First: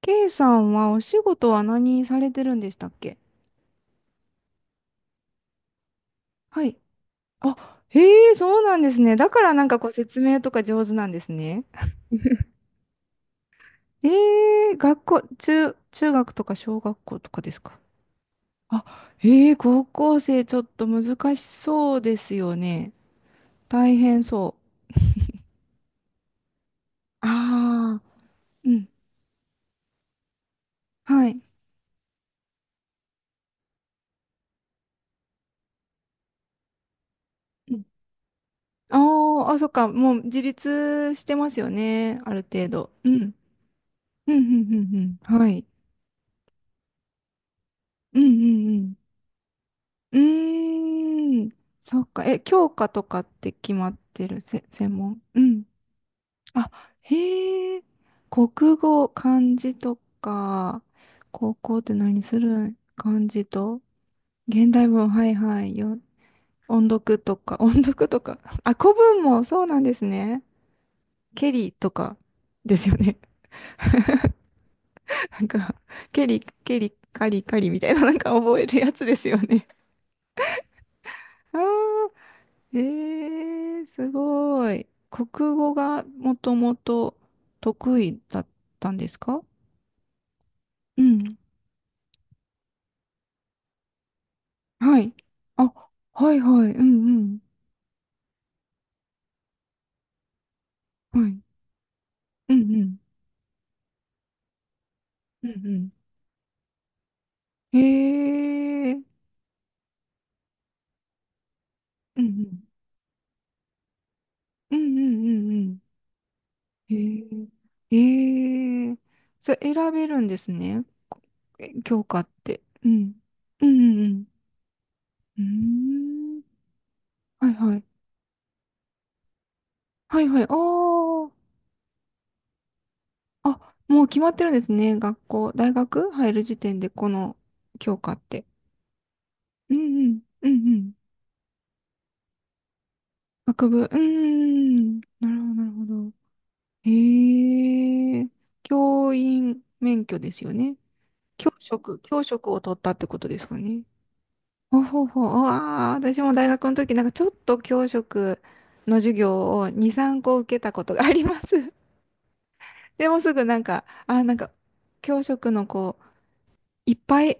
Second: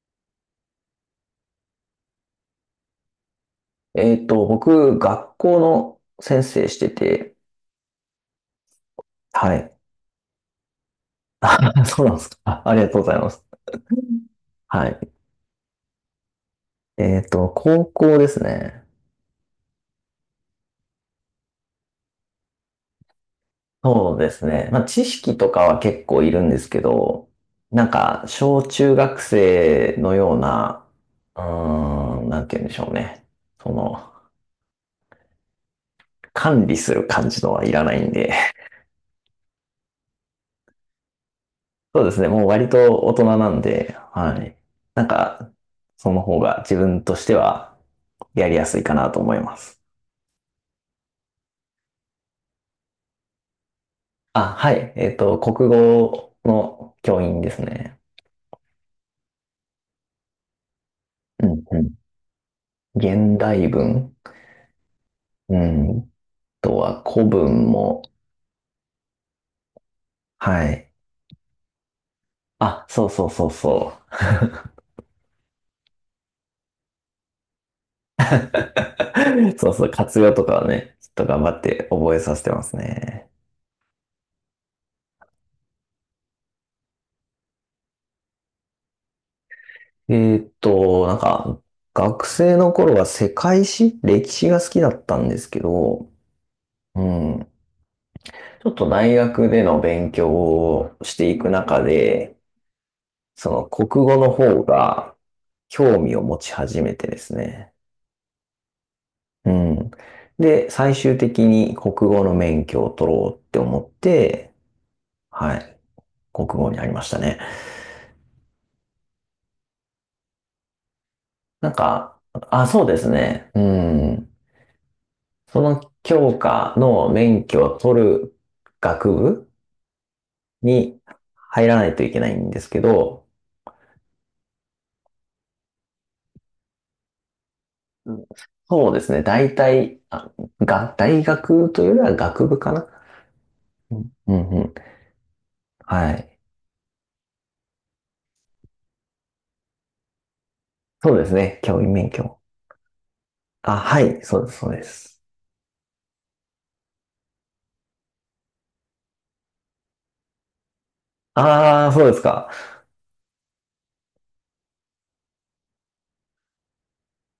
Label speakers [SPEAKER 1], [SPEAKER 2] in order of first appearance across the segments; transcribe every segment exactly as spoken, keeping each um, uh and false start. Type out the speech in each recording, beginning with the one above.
[SPEAKER 1] K さんはお仕事は何されてるんでしたっけ？
[SPEAKER 2] えっと、僕、学校の先
[SPEAKER 1] は
[SPEAKER 2] 生し
[SPEAKER 1] い。
[SPEAKER 2] てて、
[SPEAKER 1] あ、へえ、そうなんですね。だから
[SPEAKER 2] は
[SPEAKER 1] なん
[SPEAKER 2] い。
[SPEAKER 1] かこう説明とか上手なんですね。
[SPEAKER 2] あ、そうなんですか。あ、ありがとうございます。
[SPEAKER 1] ええ、
[SPEAKER 2] は
[SPEAKER 1] 学
[SPEAKER 2] い。
[SPEAKER 1] 校、中、中学とか小学
[SPEAKER 2] え
[SPEAKER 1] 校
[SPEAKER 2] っ
[SPEAKER 1] とか
[SPEAKER 2] と、
[SPEAKER 1] ですか？
[SPEAKER 2] 高校ですね。
[SPEAKER 1] あ、ええ、高校生ちょっと難しそうですよね。大
[SPEAKER 2] そう
[SPEAKER 1] 変
[SPEAKER 2] です
[SPEAKER 1] そ
[SPEAKER 2] ね。まあ、知識とかは結構いるんですけ
[SPEAKER 1] う。
[SPEAKER 2] ど、なん
[SPEAKER 1] ああ、
[SPEAKER 2] か、小
[SPEAKER 1] うん、
[SPEAKER 2] 中学生のような、
[SPEAKER 1] は
[SPEAKER 2] う
[SPEAKER 1] い。
[SPEAKER 2] ーん、なんて言うんでしょうね。その、管理する感じのはいらないんで、
[SPEAKER 1] ああー、あ、そっか、もう自立してますよ
[SPEAKER 2] そうです
[SPEAKER 1] ね。
[SPEAKER 2] ね。
[SPEAKER 1] ある
[SPEAKER 2] もう割
[SPEAKER 1] 程度。
[SPEAKER 2] と
[SPEAKER 1] う
[SPEAKER 2] 大人
[SPEAKER 1] ん。
[SPEAKER 2] なんで、
[SPEAKER 1] う
[SPEAKER 2] は
[SPEAKER 1] ん、う
[SPEAKER 2] い。
[SPEAKER 1] ん、うん、
[SPEAKER 2] なん
[SPEAKER 1] うん。は
[SPEAKER 2] か、
[SPEAKER 1] い。
[SPEAKER 2] その方が自分としては
[SPEAKER 1] うん、う
[SPEAKER 2] やりや
[SPEAKER 1] ん、
[SPEAKER 2] す
[SPEAKER 1] う
[SPEAKER 2] いか
[SPEAKER 1] ん。
[SPEAKER 2] なと思います。
[SPEAKER 1] うーん、そっか。え、教科とかって決まってる、
[SPEAKER 2] あ、
[SPEAKER 1] せ、
[SPEAKER 2] はい。
[SPEAKER 1] 専
[SPEAKER 2] えっ
[SPEAKER 1] 門
[SPEAKER 2] と、
[SPEAKER 1] うん。
[SPEAKER 2] 国語
[SPEAKER 1] あ、
[SPEAKER 2] の教員です
[SPEAKER 1] へえ、
[SPEAKER 2] ね。
[SPEAKER 1] 国語、漢字とか、
[SPEAKER 2] う
[SPEAKER 1] 高
[SPEAKER 2] ん
[SPEAKER 1] 校
[SPEAKER 2] う
[SPEAKER 1] って
[SPEAKER 2] ん。
[SPEAKER 1] 何するん漢
[SPEAKER 2] 現
[SPEAKER 1] 字
[SPEAKER 2] 代
[SPEAKER 1] と、
[SPEAKER 2] 文。
[SPEAKER 1] 現代文、はい
[SPEAKER 2] う
[SPEAKER 1] はい、
[SPEAKER 2] ん。
[SPEAKER 1] よ、
[SPEAKER 2] あと
[SPEAKER 1] 音
[SPEAKER 2] は
[SPEAKER 1] 読
[SPEAKER 2] 古
[SPEAKER 1] とか、
[SPEAKER 2] 文
[SPEAKER 1] 音
[SPEAKER 2] も。
[SPEAKER 1] 読とか、あ、古文もそうなんですね。
[SPEAKER 2] はい。
[SPEAKER 1] ケリとかで
[SPEAKER 2] あ、
[SPEAKER 1] すよ
[SPEAKER 2] そう
[SPEAKER 1] ね。
[SPEAKER 2] そうそうそう。
[SPEAKER 1] なんか、ケリ、ケリ、カリカリみたいな、なんか覚えるやつですよ ね。
[SPEAKER 2] そうそう。活用とかはね、ちょっと頑張
[SPEAKER 1] あ
[SPEAKER 2] って覚えさせてます
[SPEAKER 1] ー、え
[SPEAKER 2] ね。
[SPEAKER 1] ー、すごい。国語がもともと得意だったんですか？
[SPEAKER 2] えーっ
[SPEAKER 1] う
[SPEAKER 2] と、なん
[SPEAKER 1] ん。
[SPEAKER 2] か、学生の頃は世界史、歴史が好きだ
[SPEAKER 1] は
[SPEAKER 2] っ
[SPEAKER 1] い。
[SPEAKER 2] たんですけ
[SPEAKER 1] あ、
[SPEAKER 2] ど、
[SPEAKER 1] はいはい。う
[SPEAKER 2] う
[SPEAKER 1] ん
[SPEAKER 2] ん。ちょっと大学での勉強をし
[SPEAKER 1] うん。は
[SPEAKER 2] て
[SPEAKER 1] い。
[SPEAKER 2] いく中で、
[SPEAKER 1] うんうん。
[SPEAKER 2] その国語の方が
[SPEAKER 1] うん
[SPEAKER 2] 興味を持ち始めてですね。
[SPEAKER 1] うん。へえー。
[SPEAKER 2] うん。で、最終的に国
[SPEAKER 1] う
[SPEAKER 2] 語
[SPEAKER 1] んう
[SPEAKER 2] の
[SPEAKER 1] ん。
[SPEAKER 2] 免許を取ろうって思って、
[SPEAKER 1] うんうん
[SPEAKER 2] は
[SPEAKER 1] う
[SPEAKER 2] い、
[SPEAKER 1] ん
[SPEAKER 2] 国語になり
[SPEAKER 1] うん。
[SPEAKER 2] ましたね。
[SPEAKER 1] へえ。へえ。それ選べるんですね。こ
[SPEAKER 2] な
[SPEAKER 1] え
[SPEAKER 2] ん
[SPEAKER 1] 教
[SPEAKER 2] か、
[SPEAKER 1] 科って。
[SPEAKER 2] あ、そう
[SPEAKER 1] う
[SPEAKER 2] です
[SPEAKER 1] ん。
[SPEAKER 2] ね。う
[SPEAKER 1] うんうん
[SPEAKER 2] ん。
[SPEAKER 1] う
[SPEAKER 2] その教
[SPEAKER 1] ん。うーん。
[SPEAKER 2] 科の免
[SPEAKER 1] はい
[SPEAKER 2] 許
[SPEAKER 1] は
[SPEAKER 2] を
[SPEAKER 1] い。
[SPEAKER 2] 取る学部
[SPEAKER 1] はいはい。あ
[SPEAKER 2] に
[SPEAKER 1] あ。
[SPEAKER 2] 入らないといけないんですけど、
[SPEAKER 1] あ、もう決まってるんですね。学校、大学入る時点でこの教
[SPEAKER 2] う
[SPEAKER 1] 科っ
[SPEAKER 2] ん。
[SPEAKER 1] て。
[SPEAKER 2] そうですね。大
[SPEAKER 1] うん
[SPEAKER 2] 体、
[SPEAKER 1] うん、
[SPEAKER 2] あ、
[SPEAKER 1] うんうん。
[SPEAKER 2] が、大学というよりは学部かな。
[SPEAKER 1] 学部、う
[SPEAKER 2] う
[SPEAKER 1] ー
[SPEAKER 2] ん、うん、うん。
[SPEAKER 1] ん。なるほど、なるほ
[SPEAKER 2] は
[SPEAKER 1] ど。
[SPEAKER 2] い。
[SPEAKER 1] へえ。教員免許ですよね。
[SPEAKER 2] そうです
[SPEAKER 1] 教
[SPEAKER 2] ね。教員
[SPEAKER 1] 職、
[SPEAKER 2] 免
[SPEAKER 1] 教
[SPEAKER 2] 許。
[SPEAKER 1] 職を取ったってことですか
[SPEAKER 2] あ、
[SPEAKER 1] ね。
[SPEAKER 2] はい。そうです、そう
[SPEAKER 1] ほ
[SPEAKER 2] で
[SPEAKER 1] うほう
[SPEAKER 2] す。
[SPEAKER 1] ほう。ああ、私も大学の時、なんかちょっと教職の授業をに、さんこ受けたことがあります。
[SPEAKER 2] ああ、そうですか。
[SPEAKER 1] でもすぐなんか、あーなんか、教職のこいっぱい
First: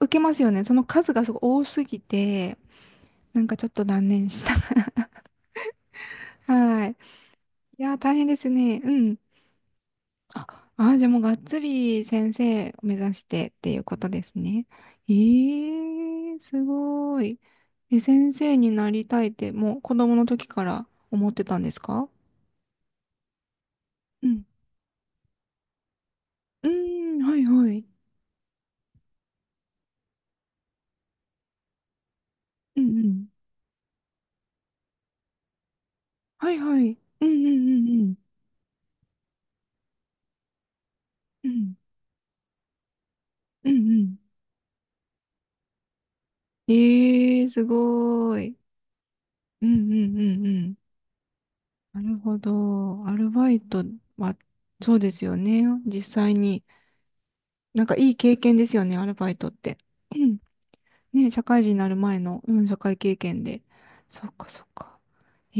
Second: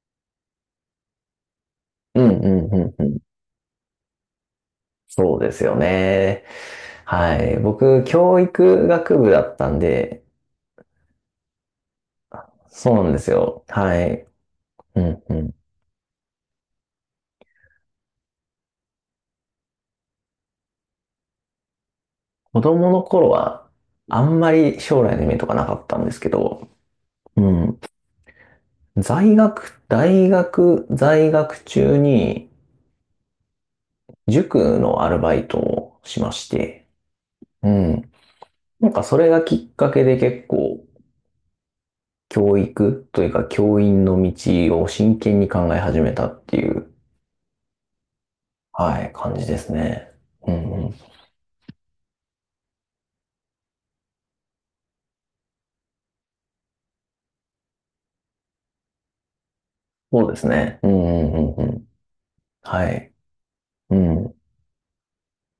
[SPEAKER 1] 受けますよね。その数がすごい多すぎ
[SPEAKER 2] うん、う
[SPEAKER 1] て、
[SPEAKER 2] ん、うん、うん。
[SPEAKER 1] なんかちょっと断念した。
[SPEAKER 2] そうですよね。
[SPEAKER 1] はい。
[SPEAKER 2] はい。
[SPEAKER 1] いやー、
[SPEAKER 2] 僕、
[SPEAKER 1] 大変で
[SPEAKER 2] 教
[SPEAKER 1] すね。
[SPEAKER 2] 育
[SPEAKER 1] う
[SPEAKER 2] 学
[SPEAKER 1] ん。
[SPEAKER 2] 部だったんで、
[SPEAKER 1] あ、あー、じゃあもうがっつり先生を目
[SPEAKER 2] そうなん
[SPEAKER 1] 指
[SPEAKER 2] で
[SPEAKER 1] し
[SPEAKER 2] す
[SPEAKER 1] てっ
[SPEAKER 2] よ。
[SPEAKER 1] ていうこ
[SPEAKER 2] は
[SPEAKER 1] とで
[SPEAKER 2] い。
[SPEAKER 1] すね。
[SPEAKER 2] う
[SPEAKER 1] え
[SPEAKER 2] ん、うん。
[SPEAKER 1] ー、すごい。え、先生になりたいって、もう子供の時から思ってたんですか？
[SPEAKER 2] 子供の頃は、あ
[SPEAKER 1] う
[SPEAKER 2] ん
[SPEAKER 1] ん。
[SPEAKER 2] まり将来の夢とかなかったんですけど、
[SPEAKER 1] うーん、は
[SPEAKER 2] う
[SPEAKER 1] いは
[SPEAKER 2] ん。
[SPEAKER 1] い。
[SPEAKER 2] 在学、大学在学中に、
[SPEAKER 1] うんうん。
[SPEAKER 2] 塾のアルバイトをしまし
[SPEAKER 1] はいは
[SPEAKER 2] て、
[SPEAKER 1] い。うんう
[SPEAKER 2] う
[SPEAKER 1] んうんう
[SPEAKER 2] ん。
[SPEAKER 1] ん。
[SPEAKER 2] なんかそれがきっかけで結構
[SPEAKER 1] うん
[SPEAKER 2] 教育というか
[SPEAKER 1] うん
[SPEAKER 2] 教員
[SPEAKER 1] うん。
[SPEAKER 2] の道を真剣に考え始めたってい
[SPEAKER 1] え
[SPEAKER 2] う、
[SPEAKER 1] ー、すごい。
[SPEAKER 2] はい、感じで
[SPEAKER 1] う
[SPEAKER 2] す
[SPEAKER 1] んう
[SPEAKER 2] ね。
[SPEAKER 1] んうんう
[SPEAKER 2] うん
[SPEAKER 1] ん。
[SPEAKER 2] うん。
[SPEAKER 1] なるほど。アルバイトは、そうですよね。実際に。なんかいい経験ですよね、アルバイトって。
[SPEAKER 2] そ
[SPEAKER 1] う
[SPEAKER 2] うで
[SPEAKER 1] ん、
[SPEAKER 2] すね。う
[SPEAKER 1] ね、
[SPEAKER 2] んう
[SPEAKER 1] 社
[SPEAKER 2] んう
[SPEAKER 1] 会
[SPEAKER 2] んう
[SPEAKER 1] 人に
[SPEAKER 2] ん。
[SPEAKER 1] なる前の、うん、社
[SPEAKER 2] は
[SPEAKER 1] 会
[SPEAKER 2] い。
[SPEAKER 1] 経験で。
[SPEAKER 2] う
[SPEAKER 1] そっ
[SPEAKER 2] ん。
[SPEAKER 1] か、そっか。え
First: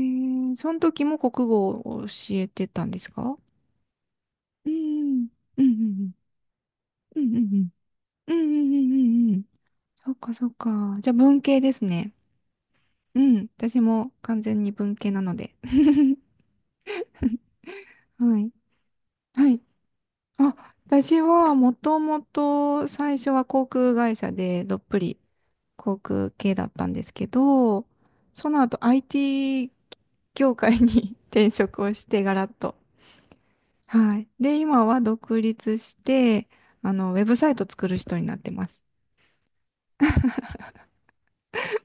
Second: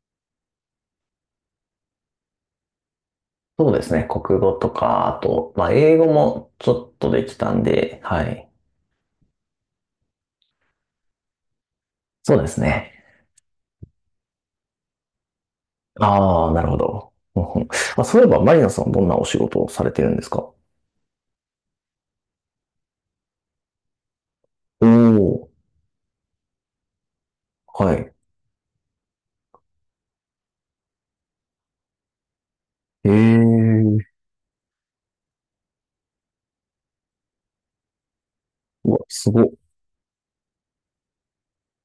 [SPEAKER 1] えその時も国語を教えてたんですか？
[SPEAKER 2] そうですね。国語と
[SPEAKER 1] う
[SPEAKER 2] か、あ
[SPEAKER 1] ん、
[SPEAKER 2] と、
[SPEAKER 1] うん、う
[SPEAKER 2] まあ、英語
[SPEAKER 1] ん、
[SPEAKER 2] もちょっと
[SPEAKER 1] う
[SPEAKER 2] でき
[SPEAKER 1] ん、う
[SPEAKER 2] たん
[SPEAKER 1] ん、
[SPEAKER 2] で、は
[SPEAKER 1] うん、うん、う
[SPEAKER 2] い。
[SPEAKER 1] ん、うんうんうん、そっか、そっか。じゃあ文系ですね。
[SPEAKER 2] そうですね。
[SPEAKER 1] うん、私も完全に文系なので。
[SPEAKER 2] ああ、なるほど。うんうん。あ、そういえ
[SPEAKER 1] は
[SPEAKER 2] ば、
[SPEAKER 1] い。
[SPEAKER 2] マリナさん、どんなお仕
[SPEAKER 1] はい。
[SPEAKER 2] 事をされてるんですか？お。
[SPEAKER 1] あ、私はもともと最初は航空会社でどっぷり
[SPEAKER 2] お
[SPEAKER 1] 航空系だったんですけ
[SPEAKER 2] ー、
[SPEAKER 1] ど、
[SPEAKER 2] はい。
[SPEAKER 1] その後 アイティー 業界に 転職をしてガラッと。
[SPEAKER 2] ええ。
[SPEAKER 1] はい。で、今は独立して、あの、ウェブサイト作る人になってます。
[SPEAKER 2] うわ、すごっ。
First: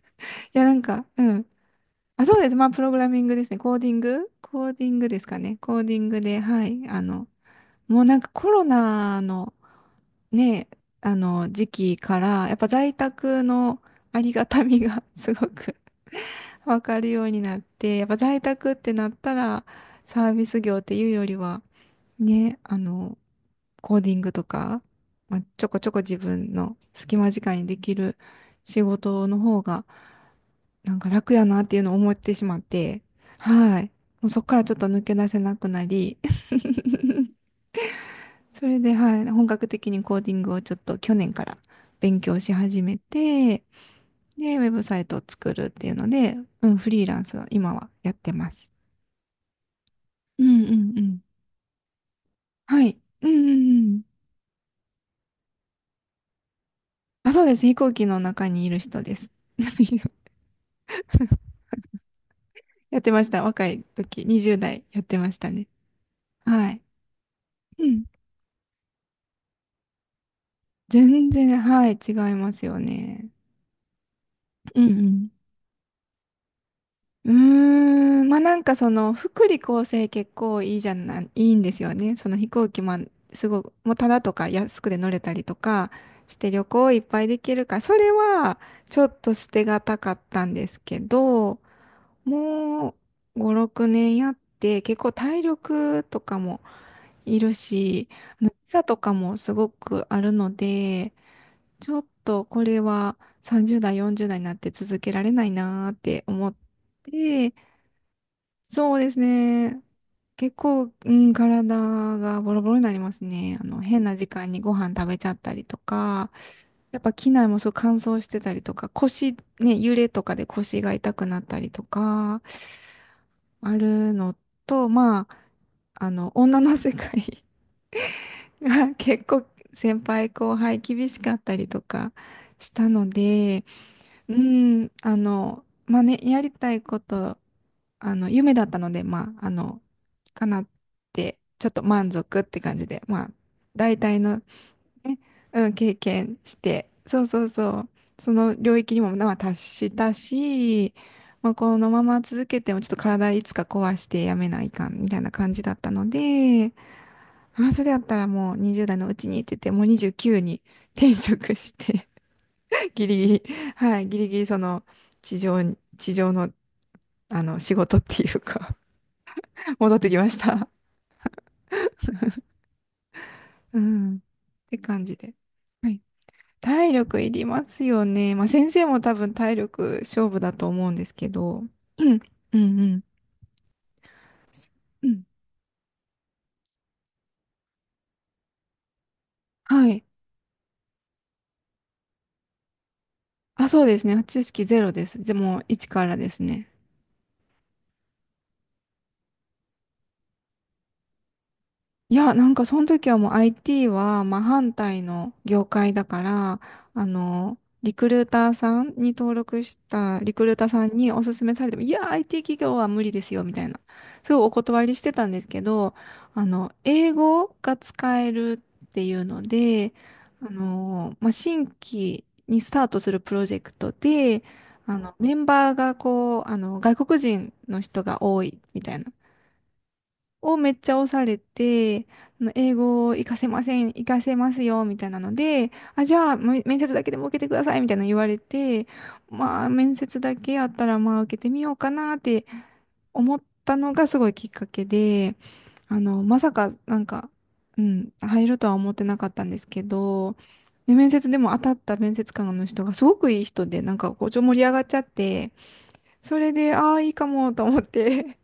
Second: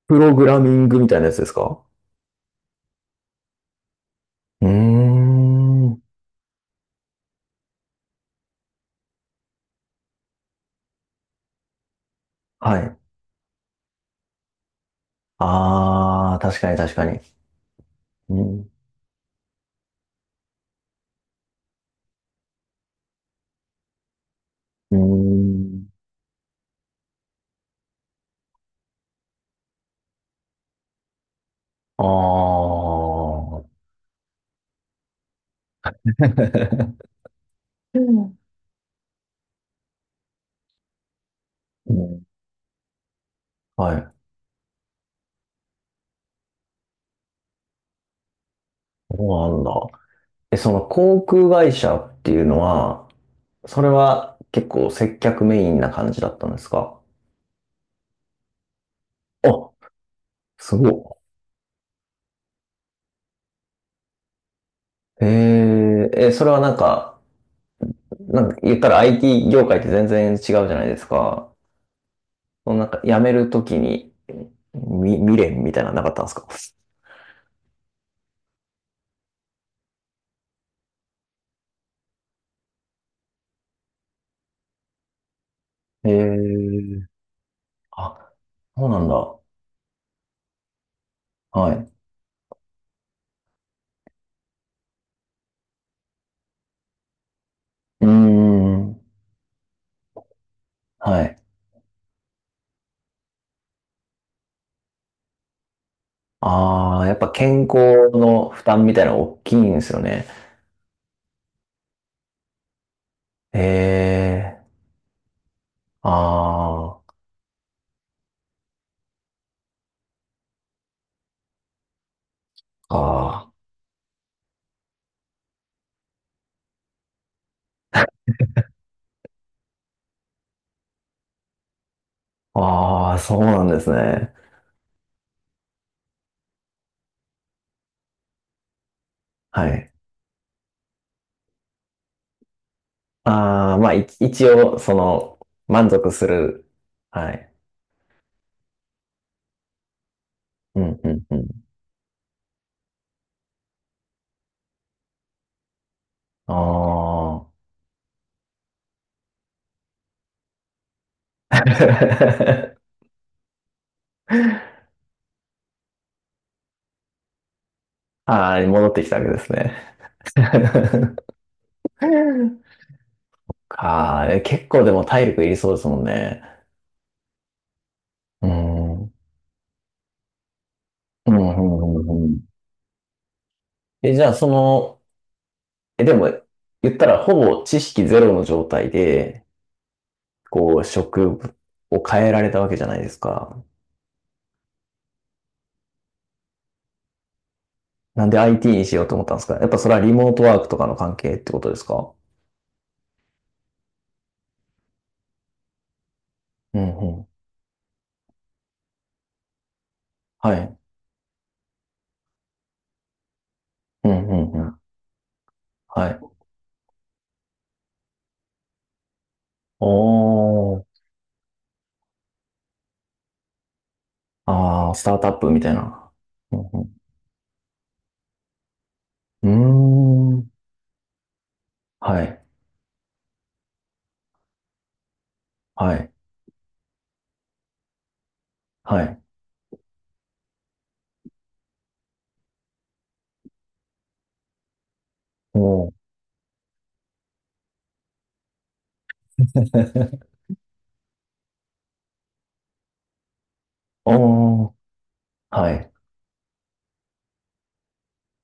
[SPEAKER 2] プログ
[SPEAKER 1] い
[SPEAKER 2] ラ
[SPEAKER 1] や、
[SPEAKER 2] ミ
[SPEAKER 1] なん
[SPEAKER 2] ング
[SPEAKER 1] か、
[SPEAKER 2] みたい
[SPEAKER 1] う
[SPEAKER 2] なやつで
[SPEAKER 1] ん。
[SPEAKER 2] すか？
[SPEAKER 1] あ、そうです。まあ、プログラミングですね。コーディング
[SPEAKER 2] う
[SPEAKER 1] コ
[SPEAKER 2] ー
[SPEAKER 1] ーディングですかね。コーディ
[SPEAKER 2] ん。
[SPEAKER 1] ングで、はい。あの、もうなんかコロナのね、あの、時期から、やっぱ
[SPEAKER 2] は
[SPEAKER 1] 在
[SPEAKER 2] い。
[SPEAKER 1] 宅のありがたみが すごく
[SPEAKER 2] ああ、確 かに
[SPEAKER 1] わ
[SPEAKER 2] 確
[SPEAKER 1] か
[SPEAKER 2] か
[SPEAKER 1] る
[SPEAKER 2] に。
[SPEAKER 1] ようになって、やっぱ
[SPEAKER 2] う
[SPEAKER 1] 在
[SPEAKER 2] ん。
[SPEAKER 1] 宅ってなったら、サービス業っていうよりは、ね、あの、コーディングとか、
[SPEAKER 2] うー
[SPEAKER 1] まあ、ちょこちょ
[SPEAKER 2] ん。
[SPEAKER 1] こ自分の隙間時間にできる仕事の方が、なんか楽やなっていうのを
[SPEAKER 2] あ
[SPEAKER 1] 思ってしまって、
[SPEAKER 2] あ。
[SPEAKER 1] はい。もうそこからちょっと抜け出せなくなり、
[SPEAKER 2] うん
[SPEAKER 1] それで、はい、本格的にコーディングをちょっと去年から
[SPEAKER 2] う
[SPEAKER 1] 勉
[SPEAKER 2] ん。
[SPEAKER 1] 強し始めて、
[SPEAKER 2] はい。
[SPEAKER 1] で、ウェブサイトを作るっていうので、うん、フリーランスを今はやってます。
[SPEAKER 2] そうなんだ。
[SPEAKER 1] う
[SPEAKER 2] え、
[SPEAKER 1] んう
[SPEAKER 2] その
[SPEAKER 1] んう
[SPEAKER 2] 航
[SPEAKER 1] ん。
[SPEAKER 2] 空会社っていうの
[SPEAKER 1] はい。
[SPEAKER 2] は、
[SPEAKER 1] うんうん
[SPEAKER 2] そ
[SPEAKER 1] う
[SPEAKER 2] れ
[SPEAKER 1] ん。
[SPEAKER 2] は結構接客メインな感じだったんですか？
[SPEAKER 1] あ、そうです。飛行機の中にいる人です。
[SPEAKER 2] あ、すご
[SPEAKER 1] やってました。若い時、にじゅう代やって
[SPEAKER 2] い。
[SPEAKER 1] ましたね。
[SPEAKER 2] ええ、え、それは
[SPEAKER 1] は
[SPEAKER 2] なん
[SPEAKER 1] い。
[SPEAKER 2] か、
[SPEAKER 1] うん。
[SPEAKER 2] なんか言ったら アイティー 業界って全然違うじゃないです
[SPEAKER 1] 全
[SPEAKER 2] か。
[SPEAKER 1] 然、はい、違います
[SPEAKER 2] その
[SPEAKER 1] よ
[SPEAKER 2] なんか辞
[SPEAKER 1] ね。
[SPEAKER 2] めるときに、
[SPEAKER 1] うんう
[SPEAKER 2] み
[SPEAKER 1] ん。
[SPEAKER 2] 未練みたいなのなかったんですか？
[SPEAKER 1] うーん、まあなんかその福利厚生結構いいじゃない、いいんですよね。その飛行機もすごく、もうただとか安くで乗れたりとか
[SPEAKER 2] へ
[SPEAKER 1] して旅行いっ
[SPEAKER 2] え。
[SPEAKER 1] ぱいできるから、それ
[SPEAKER 2] あ、
[SPEAKER 1] は
[SPEAKER 2] そうな
[SPEAKER 1] ちょ
[SPEAKER 2] ん
[SPEAKER 1] っと
[SPEAKER 2] だ。
[SPEAKER 1] 捨てがたかったんですけど、
[SPEAKER 2] はい。
[SPEAKER 1] もうご、ろくねんやって結構体力とかもいる
[SPEAKER 2] う
[SPEAKER 1] し、
[SPEAKER 2] ー
[SPEAKER 1] あのビザと
[SPEAKER 2] ん。
[SPEAKER 1] かもすごくあるので、
[SPEAKER 2] はい。
[SPEAKER 1] ちょっとこれはさんじゅう代、よんじゅう代になって続けられないなーって思っ
[SPEAKER 2] ああ、やっぱ
[SPEAKER 1] て、
[SPEAKER 2] 健康の負担み
[SPEAKER 1] そう
[SPEAKER 2] たいな
[SPEAKER 1] です
[SPEAKER 2] の大きいんで
[SPEAKER 1] ね。
[SPEAKER 2] すよね。
[SPEAKER 1] 結構、うん、体がボロボロになります
[SPEAKER 2] へ
[SPEAKER 1] ね。あの、変な時間に
[SPEAKER 2] え。
[SPEAKER 1] ご飯食べちゃったりとか、やっ
[SPEAKER 2] あ
[SPEAKER 1] ぱ機内もそう乾燥してたりとか、腰、ね、揺れとかで腰が痛くなったりとか、
[SPEAKER 2] あ、あ
[SPEAKER 1] あるのと、まあ、あの、女の世界 が結構先輩後輩厳しかったりとか
[SPEAKER 2] あ、
[SPEAKER 1] したの
[SPEAKER 2] ああ、そうな
[SPEAKER 1] で、
[SPEAKER 2] んですね。
[SPEAKER 1] うん、あの、まあね、やりたいこと、あの、夢だったので、まあ、あ
[SPEAKER 2] は
[SPEAKER 1] の、
[SPEAKER 2] い。
[SPEAKER 1] かなって、ちょっと満足って感じで、まあ、
[SPEAKER 2] ああ、まあ、
[SPEAKER 1] 大
[SPEAKER 2] い
[SPEAKER 1] 体の
[SPEAKER 2] 一応、そ
[SPEAKER 1] ね、
[SPEAKER 2] の、
[SPEAKER 1] うん、
[SPEAKER 2] 満
[SPEAKER 1] 経
[SPEAKER 2] 足す
[SPEAKER 1] 験し
[SPEAKER 2] る。
[SPEAKER 1] て、そう
[SPEAKER 2] は
[SPEAKER 1] そう
[SPEAKER 2] い。
[SPEAKER 1] そう、その領域にも、まあ、達した
[SPEAKER 2] う
[SPEAKER 1] し、
[SPEAKER 2] ん、うん、う
[SPEAKER 1] まあ、
[SPEAKER 2] ん。
[SPEAKER 1] このまま続けても、ちょっと体いつか壊してやめないかん、みたいな感じだったの
[SPEAKER 2] あ
[SPEAKER 1] で、
[SPEAKER 2] あ。
[SPEAKER 1] まあ、それやったらもうにじゅう代のうちにって言って、もうにじゅうきゅうに転職して ギリギリ、はい、ギリギリその地上に、地上の、あの仕事っていう
[SPEAKER 2] ああ、
[SPEAKER 1] か
[SPEAKER 2] 戻ってきたわけです ね。
[SPEAKER 1] 戻ってきました。うん。
[SPEAKER 2] か
[SPEAKER 1] っ
[SPEAKER 2] あ、え、結
[SPEAKER 1] て
[SPEAKER 2] 構でも
[SPEAKER 1] 感じ
[SPEAKER 2] 体
[SPEAKER 1] で。
[SPEAKER 2] 力いりそうです
[SPEAKER 1] は
[SPEAKER 2] も
[SPEAKER 1] い。
[SPEAKER 2] んね。
[SPEAKER 1] 体力いりますよね。ま
[SPEAKER 2] う
[SPEAKER 1] あ先生も
[SPEAKER 2] ん。うん、
[SPEAKER 1] 多分体力勝負だと思うんですけ
[SPEAKER 2] うん、
[SPEAKER 1] ど。うん、
[SPEAKER 2] うん。うん。
[SPEAKER 1] うん、うん。
[SPEAKER 2] え、じゃあ、その、
[SPEAKER 1] うん、
[SPEAKER 2] え、でも、言ったら、ほぼ知識ゼロの状態で、
[SPEAKER 1] はい。
[SPEAKER 2] こう、職を変えられたわけじゃないですか。
[SPEAKER 1] あ、そうですね。知識ゼロです。でも、いちからですね。
[SPEAKER 2] なんで アイティー にしようと思ったんですか？やっぱそれはリモートワークとかの関係ってことですか？
[SPEAKER 1] いや、なんかその時はもう アイティー は真反対の業界だから、
[SPEAKER 2] うん
[SPEAKER 1] あ
[SPEAKER 2] うん。
[SPEAKER 1] の、リクルーターさんに登録したリク
[SPEAKER 2] は
[SPEAKER 1] ルーター
[SPEAKER 2] い。
[SPEAKER 1] さんにお勧めされても、いや、アイティー 企業は無理ですよ、みたいな。
[SPEAKER 2] うん
[SPEAKER 1] すごいお
[SPEAKER 2] うんうん。
[SPEAKER 1] 断りしてたんですけど、
[SPEAKER 2] はい。
[SPEAKER 1] あの、英語が使えるっていうので、あ
[SPEAKER 2] おー。
[SPEAKER 1] の、まあ、新規にスタートするプロジェクトで、
[SPEAKER 2] ああ、
[SPEAKER 1] あ
[SPEAKER 2] スタ
[SPEAKER 1] の、
[SPEAKER 2] ートア
[SPEAKER 1] メ
[SPEAKER 2] ッ
[SPEAKER 1] ン
[SPEAKER 2] プみた
[SPEAKER 1] バ
[SPEAKER 2] い
[SPEAKER 1] ーが
[SPEAKER 2] な。
[SPEAKER 1] こう、あ
[SPEAKER 2] う
[SPEAKER 1] の、
[SPEAKER 2] ん
[SPEAKER 1] 外国人の人が多いみたいな。
[SPEAKER 2] うん。うーん。
[SPEAKER 1] をめっちゃ押されて、あ
[SPEAKER 2] はい。
[SPEAKER 1] の英語を活かせません、活かせますよ、みたいなので、
[SPEAKER 2] は
[SPEAKER 1] あ、
[SPEAKER 2] い。
[SPEAKER 1] じゃあ、め面接だけでも受けてください、みたいなの言われて、
[SPEAKER 2] はい。
[SPEAKER 1] まあ、面接だけやったら、まあ、受けてみようかなって思ったのがすごいきっかけで、
[SPEAKER 2] おー
[SPEAKER 1] あの、まさか、なんか、うん、入るとは思ってなかったんですけ ど、で、面接でも当たった面接官の人がすごくいい人で、なんかこう、ちょ、盛り上
[SPEAKER 2] お。
[SPEAKER 1] がっちゃって、
[SPEAKER 2] あ、はい。
[SPEAKER 1] それで、ああ、いいかもと思って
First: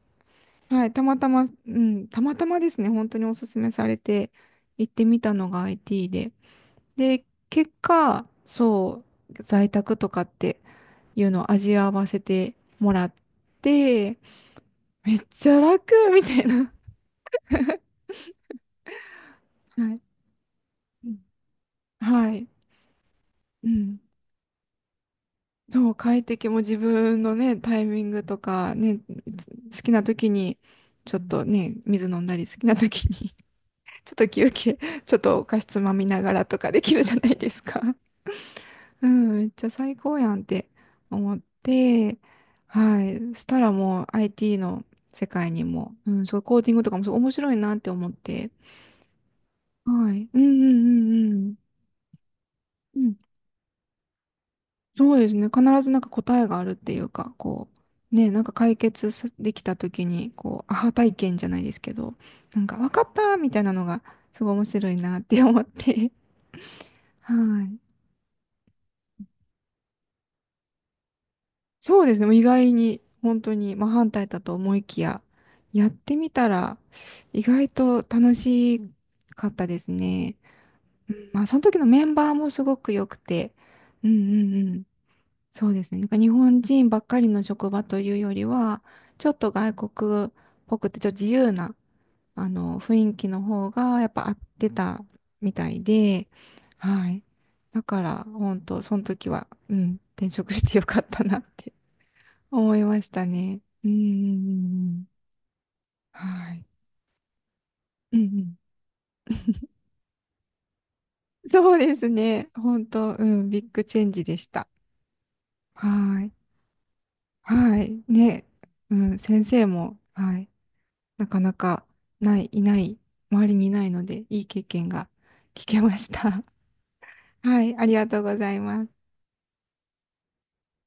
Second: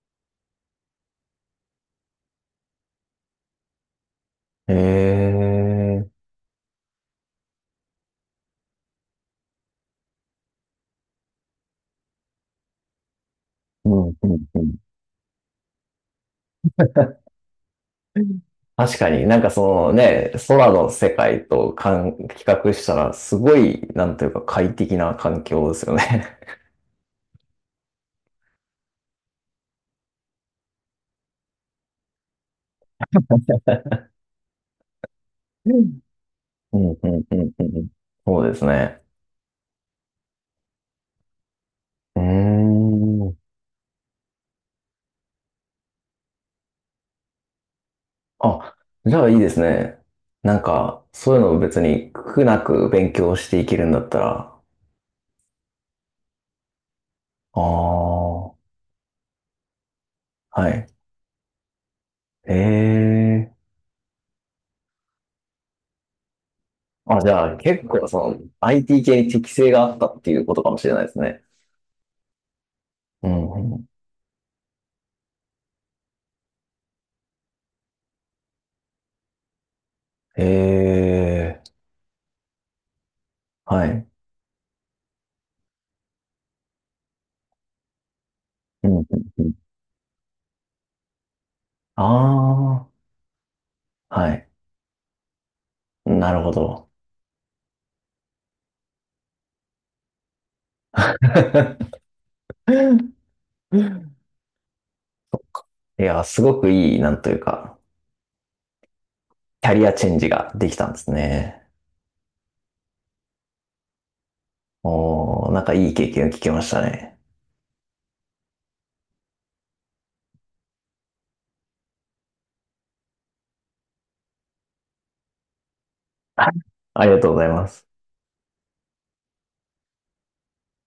[SPEAKER 1] はい、たまたま、うん、たまたまですね、本当におすすめされて
[SPEAKER 2] え
[SPEAKER 1] 行ってみたのが
[SPEAKER 2] え、
[SPEAKER 1] アイティー で。で、結果、そう、在宅とかっていうのを味わわせてもらっ
[SPEAKER 2] うん、
[SPEAKER 1] て、
[SPEAKER 2] うん、
[SPEAKER 1] めっちゃ楽みたいな。
[SPEAKER 2] うん。確かに、なんかその
[SPEAKER 1] はい。
[SPEAKER 2] ね、空の世
[SPEAKER 1] うん、
[SPEAKER 2] 界とかん
[SPEAKER 1] は
[SPEAKER 2] 比
[SPEAKER 1] い。
[SPEAKER 2] 較したら、すご
[SPEAKER 1] う
[SPEAKER 2] い、
[SPEAKER 1] ん。
[SPEAKER 2] なんというか快適な環境です
[SPEAKER 1] そ
[SPEAKER 2] よ
[SPEAKER 1] う、快
[SPEAKER 2] ね。
[SPEAKER 1] 適も自分のね、タイミングとか、ね、つ好きな時に、ちょっとね、水飲んだり、好きな時に、ちょっと休憩、ちょっとお菓子
[SPEAKER 2] う
[SPEAKER 1] つま
[SPEAKER 2] ん。
[SPEAKER 1] みながらとか
[SPEAKER 2] う
[SPEAKER 1] で
[SPEAKER 2] ん、
[SPEAKER 1] きる
[SPEAKER 2] う
[SPEAKER 1] じゃ
[SPEAKER 2] ん、
[SPEAKER 1] な
[SPEAKER 2] う
[SPEAKER 1] いで
[SPEAKER 2] ん、
[SPEAKER 1] す
[SPEAKER 2] うん。
[SPEAKER 1] か。
[SPEAKER 2] そうですね。
[SPEAKER 1] うん、めっちゃ最高やんって思って、
[SPEAKER 2] うー
[SPEAKER 1] はい。
[SPEAKER 2] ん。
[SPEAKER 1] そしたらもう アイティー の世界にも、うん、そう、コーディングとかもすごい面白いなって思って、
[SPEAKER 2] あ、じゃあいいですね。
[SPEAKER 1] はい。うん
[SPEAKER 2] なん
[SPEAKER 1] う
[SPEAKER 2] か、
[SPEAKER 1] ん
[SPEAKER 2] そ
[SPEAKER 1] うん
[SPEAKER 2] ういう
[SPEAKER 1] う
[SPEAKER 2] の
[SPEAKER 1] ん。
[SPEAKER 2] を別に苦なく
[SPEAKER 1] う
[SPEAKER 2] 勉
[SPEAKER 1] ん。
[SPEAKER 2] 強していけるんだったら、
[SPEAKER 1] そうですね。必ずなんか答えがあるっていうか、
[SPEAKER 2] あ
[SPEAKER 1] こう、
[SPEAKER 2] あ、
[SPEAKER 1] ね、なんか解決さできた時に、こ
[SPEAKER 2] は
[SPEAKER 1] う、ア
[SPEAKER 2] い。
[SPEAKER 1] ハ体験じゃないですけど、
[SPEAKER 2] え
[SPEAKER 1] なんか分かったみ
[SPEAKER 2] え。
[SPEAKER 1] たいなのが、すごい面白いなって思って、
[SPEAKER 2] あ、じゃあ
[SPEAKER 1] はい。
[SPEAKER 2] 結構その アイティー 系に適性があったっていうことかもしれないですね。
[SPEAKER 1] そうですね。もう意外に、
[SPEAKER 2] う
[SPEAKER 1] 本当
[SPEAKER 2] んう
[SPEAKER 1] に、
[SPEAKER 2] ん。
[SPEAKER 1] まあ、反対だと思いきや、やってみたら、意外と楽しかったですね。
[SPEAKER 2] へ
[SPEAKER 1] うん、まあ、その
[SPEAKER 2] え、
[SPEAKER 1] 時のメンバーもすごく良くて、
[SPEAKER 2] は
[SPEAKER 1] う
[SPEAKER 2] い。
[SPEAKER 1] んうんうん。そうですね。なんか日本人ばっかりの職場というよりは、
[SPEAKER 2] うんうん
[SPEAKER 1] ちょっ
[SPEAKER 2] う
[SPEAKER 1] と
[SPEAKER 2] ん。
[SPEAKER 1] 外国っぽくて、ちょっと自由な、あの、
[SPEAKER 2] あ
[SPEAKER 1] 雰囲気の方が、やっ
[SPEAKER 2] あ、
[SPEAKER 1] ぱ合
[SPEAKER 2] は
[SPEAKER 1] っ
[SPEAKER 2] い。
[SPEAKER 1] てたみたいで、
[SPEAKER 2] なるほど。
[SPEAKER 1] はい。だから、本当その時は、うん、転職してよかったなって。思いました ね。うんうんうんうん。
[SPEAKER 2] いや、す
[SPEAKER 1] は
[SPEAKER 2] ご
[SPEAKER 1] い。
[SPEAKER 2] くいい、なんというか、
[SPEAKER 1] うんうん。
[SPEAKER 2] キャリアチェンジができたんですね。
[SPEAKER 1] そうですね。本当、うん、ビッグチェンジでした。
[SPEAKER 2] おー、なんかいい経
[SPEAKER 1] は
[SPEAKER 2] 験を
[SPEAKER 1] い。
[SPEAKER 2] 聞けましたね。
[SPEAKER 1] はい。ね。うん、先生も、はい。なかなか、ない、いない、周りにいないので、いい経験が聞けました。
[SPEAKER 2] ありがとうご ざい
[SPEAKER 1] は
[SPEAKER 2] ま
[SPEAKER 1] い。
[SPEAKER 2] す。
[SPEAKER 1] ありがとうございます。